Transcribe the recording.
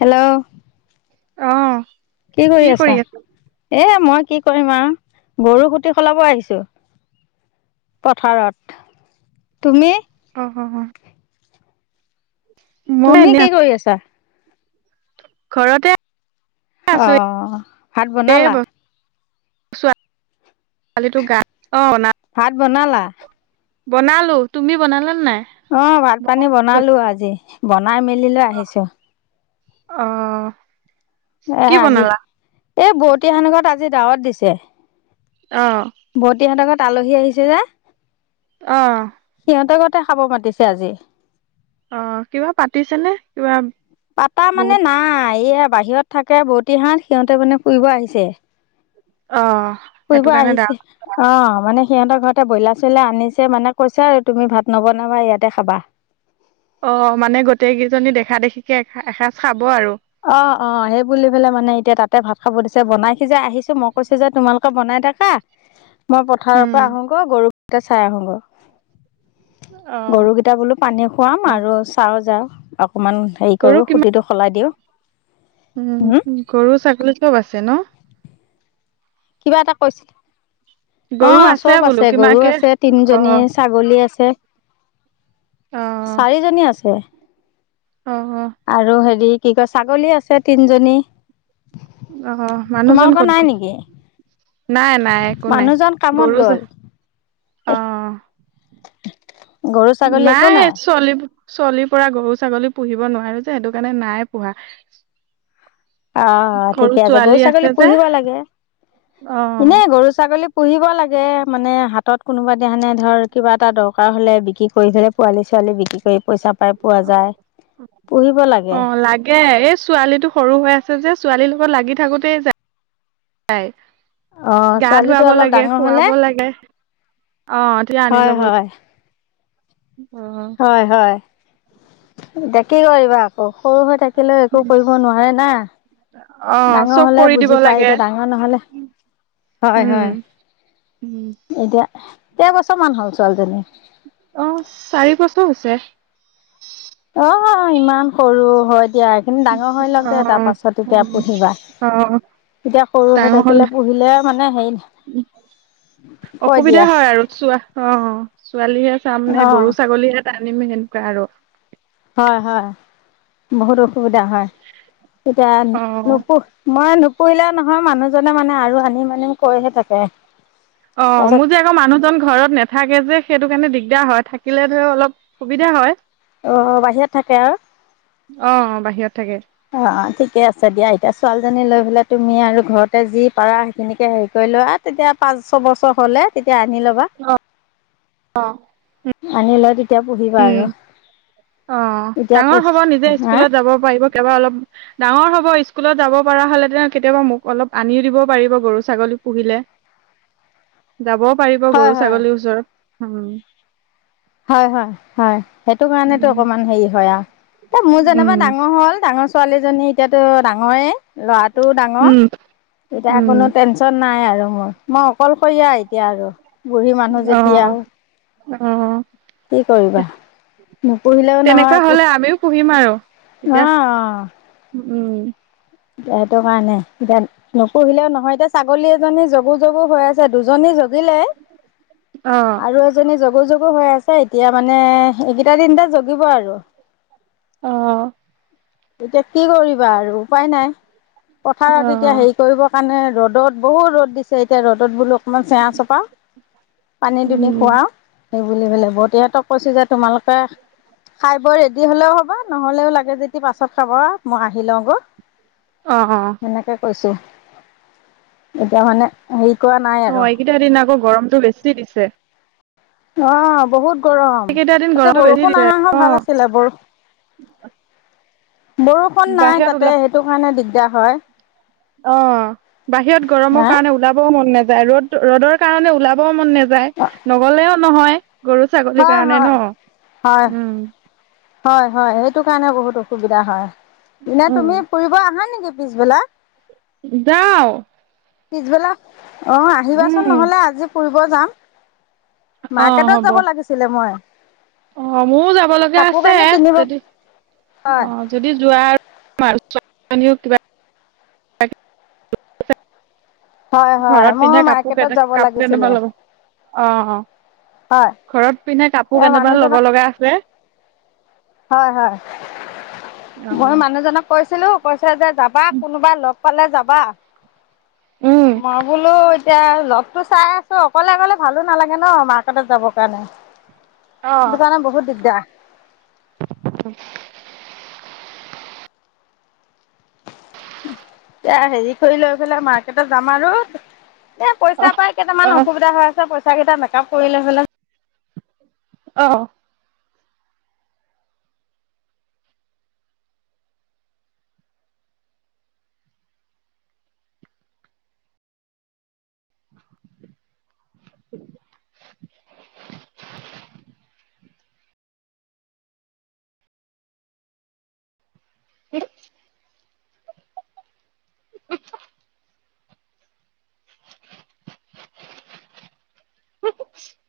Hello. অ'। কি কৰি আছা, এয়া মই কি কৰিম আৰু গৰু সুটি সলাব আহিছো। পথাৰত, তুমি? অ', অ', অ'। মই তুমি এনে কি আছো কৰি আছা। ঘৰতে আছো অ', ভাত এই বনালা। [unintelligible] ভাত বনালা। বনালো, তুমি বনালা নাই। অ', ভাত পানী বনালো আজি, বনাই মেলি লৈ আহিছোঁ। অ'। এ কি আজি বনালা? এই বৌতি [unintelligible] ঘৰত আজি দাৱত দিছে। অ'। বৌতিহতঁৰ ঘৰত আলহী আহিছে যে। অ'। সিহঁতৰ ঘৰতে খাব মাতিছেঁ আজি। অ', কিবা পাতিছেনে, কিবা পাতা বহুত মানে নাই, এইয়া বাহিৰত থাকে বৌতি হঁত, সিহঁতে মানে ফুৰিব আহিছে। অ'। ফুৰিব সেইটো কাৰণে দা আহিছে। অ', মানে সিহঁতৰ ঘৰতে ব্ৰইলাৰ চইলাৰ আনিছে মানে কৈছে আৰু তুমি ভাত নবনাবা ইয়াতে খাবা। অ', মানে গোটেই কেইজনী দেখা দেখিকে এ- এসাঁজ খাব আৰু। অ', অ' সেই বুলি পেলেই মানে এতিয়া তাতে ভাত খাব দিছে বনাই সিজাই আহিছো, মই কৈছো যে তোমালোকে বনাই থাকা মই পথাৰৰ উম, পৰা আহোগৈ, গৰুকেইটা চাই আহোগৈ। অ', গৰুকেইটা বোলো পানী খুৱাম অ', আৰু চাওঁ যাওঁ অকণমান হেৰি গৰু কৰোঁ কিমান খুঁটিটো সলাই দিওঁ। হম উম, গৰু ছাগলী চব আছে ন। কিবা এটা কৈছিল, গৰু অ', চব বোলো আছে গৰু কিমানকে আছে তিনিজনী অ', চাগ গলী আছে। চাৰিজনী আছে। অ', অ'। আৰু হেৰি কি কয় ছাগলী আছে তিনজনী। অহ, মানুহজন তোমালোকৰ ক'ত নাই গ'ল। নেকি নাই, নাই একো নাই, মানুহজন কামত গৰু জ, গ'ল অ'। [inaudible] গৰু ছাগলী একো নাই চলি- চলিৰ পৰা গৰু ছাগলী পুহিব নোৱাৰো যে, সেইটো কাৰণে নাই পোহা। অ', সৰু ঠিকে আছে গৰু ছোৱালী ছাগলী যে পুহিব লাগে, অ ইনে গৰু ছাগলী পুহিব লাগে মানে হাতত কোনোবা দিনাখনে ধৰ কিবা এটা দৰকাৰ হ'লে বিক্ৰী কৰি হ'লে পোৱালী ছোৱালী বিক্ৰী কৰি পইচা পাই। পোৱা যায় পুহিব লাগে অ', লাগে এই ছোৱালীটো সৰু হৈ আছে যে, ছোৱালীৰ লগত লাগি থাকোতেই যা [unintelligible] যায়। অ গা ছোৱালীটো ধুৱাব অলপ লাগে ডাঙৰ হলে শুৱাব লাগে অ'। তেতিয়া আনি হয়, ল'ব হয়। অ', হয়, হয় এতিয়াঁ কি কৰিবা আকৌ সৰু হৈ থাক কেলে একো কৰিব নোৱাৰে না। অ ডাঙৰ চব হলে কৰি দিব বুজি পায় লাগে এতিয়াঁ ডাঙৰ নহলে হয় উম, হয় উম এতিয়া কেইবছৰমান হ'ল ছোৱালীজনী। অ', চাৰি বছৰ হৈছে। অ', ইমান সৰু হয় দিয়া। হীন ডাঙৰ হৈ লওক অ দে তাৰ পাছত তেতিয়া পুহিবা। অ এতিয়া, সৰু হৈ ডাঙৰ হ'ল থাকিলে, পুহিলে মানে হেৰি, কৈ দিয়া। চোৱাহ, অ', ছোৱালী এ চাম নে, গৰু অ', ছাগলীয়ে তানিম, সেনেকুৱা আৰু। হয় হয়, বহুত অসুবিধা হয়, তেতিয়া অ নুপুহ মই নুপুহিলে নহয়, মানুহজনে মানে, আৰু আনিম আনিম কৈহে থাকে। অ', তাৰপিছত মোৰ যে, আকৌ মানুহজন ঘৰত নে নেথাকে যে, সেইটো কাৰণে দিগদাৰ হয়, থাকিলে ধৰক অলপ সুবিধা হয়। অ', বাহিৰত থাকে আৰু? অ', বাহিৰত থাকে। অ', ঠিকেই আছে দিয়া, এতিয়া ছোৱালীজনী লৈ পেলাই তুমি আৰু ঘৰতে যি পাৰা, সেইখিনিকে হেৰি কৰি লোৱা। তেতিয়া পাঁচ-ছ বছৰ হলে তেতিয়া আনি লবা, আনি লৈ তেতি উম, অ', এতিয়া ডাঙৰ পুহ হ'ব, নিজে হা স্কুলত যাব পাৰিব, কেৱল অলপ ডাঙৰ হ'ব, স্কুলত যাব পৰা হ'লে, তেতিয়া কেতিয়াবা মোক অলপ আনিও দিব পাৰিব, গৰু ছাগলী পুহিলে। [inaudible] যাবও পাৰিব, হয় গৰু হয় ছাগলীৰ ওচৰত, হুম। হয় হয়, হয়, সেইটো কাৰণেতো উম অকমান হেৰি হয় আৰু, এ মোৰ উম যেনেবা ডাঙৰ ডাঙৰ হ'ল, ডাঙৰ ছোৱালীজনী এতিয়াতো ডাঙৰেই, ল'ৰাটোও ডাঙৰ। উম এতিয়া, কোনো উম টেনচন নাই আৰু মোৰ, মই অকলশৰীয়া এতিয়া আৰু। বুঢ়ী মানুহ যেতিয়া, অ অ কি কৰিবা? নুপুহিলেও নহয়, তেনেকুৱা আকৌ, হলে আমিও পুহিম অ উ, উম। এতিয়া, এইটো কাৰণেই, নুপুহিলেও নহয়, এতিয়া, ছাগলী এজনী জগু জগু হৈ আছে, দুজনী জগ জগিলে, অ আৰু এ এজনী জগু জগু হৈ আছে, এতিয়া মানে, এইকেইটা দিনতে জগিব আৰু। অহ। এতিয়া কি কৰিবা আৰু? উপায় নাই, অ পথাৰত এতিয়া, হেৰি কৰিবৰ কাৰণে ৰ'দত, বহুত ৰ'দ দিছে এতিয়া, ৰ'দত বোলো অকণমান চেৱা চপাওঁ, পানী দুনি উম খুৱাওঁ। সেইবুলি বেলে বতি হতক কৈছে যে তোমালোক [unintelligible] খাই বই ৰেডি হলেও হ'ব, নহ'লেও লাগে যদি পাছত খাব, মই আহি লওঁগৈ। অ অ। এনেকে কৈছো, এতিয়া, মানে হেৰি কৰা নাই অ আৰু। এইকেইটা দিন আকৌ, গৰমটো বেছি দিছে। অঁ', বহুত গৰম। এইকেইটা দিন তা'তে গৰমটো বেছি বৰষুণ দিছে অহা হ'লে অ ভাল আছিলে - বৰষুণ নাই বাহিৰত তা'তে ওলা সেইটো কাৰণে দিগদাৰ হয়। অ', বাহিৰত গৰমৰ হা কাৰণে ওলাবও মন নাযায়, ৰ'দ ৰ'দৰ কাৰণে ওলাবও মন নেযায়, নগ'লেও নহয়। গৰু, ছাগলীৰ কাৰণে ন' উমঁ'। হয়-হয় সেইটো কাৰণে বহুত অসুবিধা হয়। এনেই উম তুমি ফুৰিব আহা নেকি- পিছবেলা? যাওঁ। পিছবেলা, অঁ', -আহিবাচোন উম নহ'লে আজি ফুৰিব যাম। অ মাৰ্কেটত হ'ব যাব লাগিছিলে মই। অ', মও যাব লগীয়া কাপোৰ আছে, কানি কিনিব যদি হয় অ',। [unintelligible] হয় হয় ঘৰত মোৰ পিন্ধা মাৰ্কেটত কাপোৰ-কানি যাব কাপোৰ লাগিছিলে কেইটামান ল'ব লগীয়া আছে। অঁ', -অ', হয় ঘৰত পিন্ধা কাপোৰ এই কেইটামান ল'ব মানুহজনক লগা আছে। হয়-হয়। অ মই মানুহজনক কৈছিলো- কৈছে যে যাবা কোনোবাক লগ পালে যাবা, উম মই বোলো- এতিয়া লগতো চাই আছো অকলে-অকলে ভালো নালাগে ন' মাৰ্কেটত যাবৰ কাৰণে। অ সেইটো কাৰণে বহুত দিগদাৰ। [unintelligible] এতিয়া হেৰি কৰি লৈ পেলাই মাৰ্কেটত যাম আৰু- এ' পইচা অ পাই কেইটামান অসুবিধা হৈ আছে, পইচা কেইটা মেকআপ কৰিলে হ'লে অঁহ'। [unintelligible] ক? [unintelligible] [unintelligible]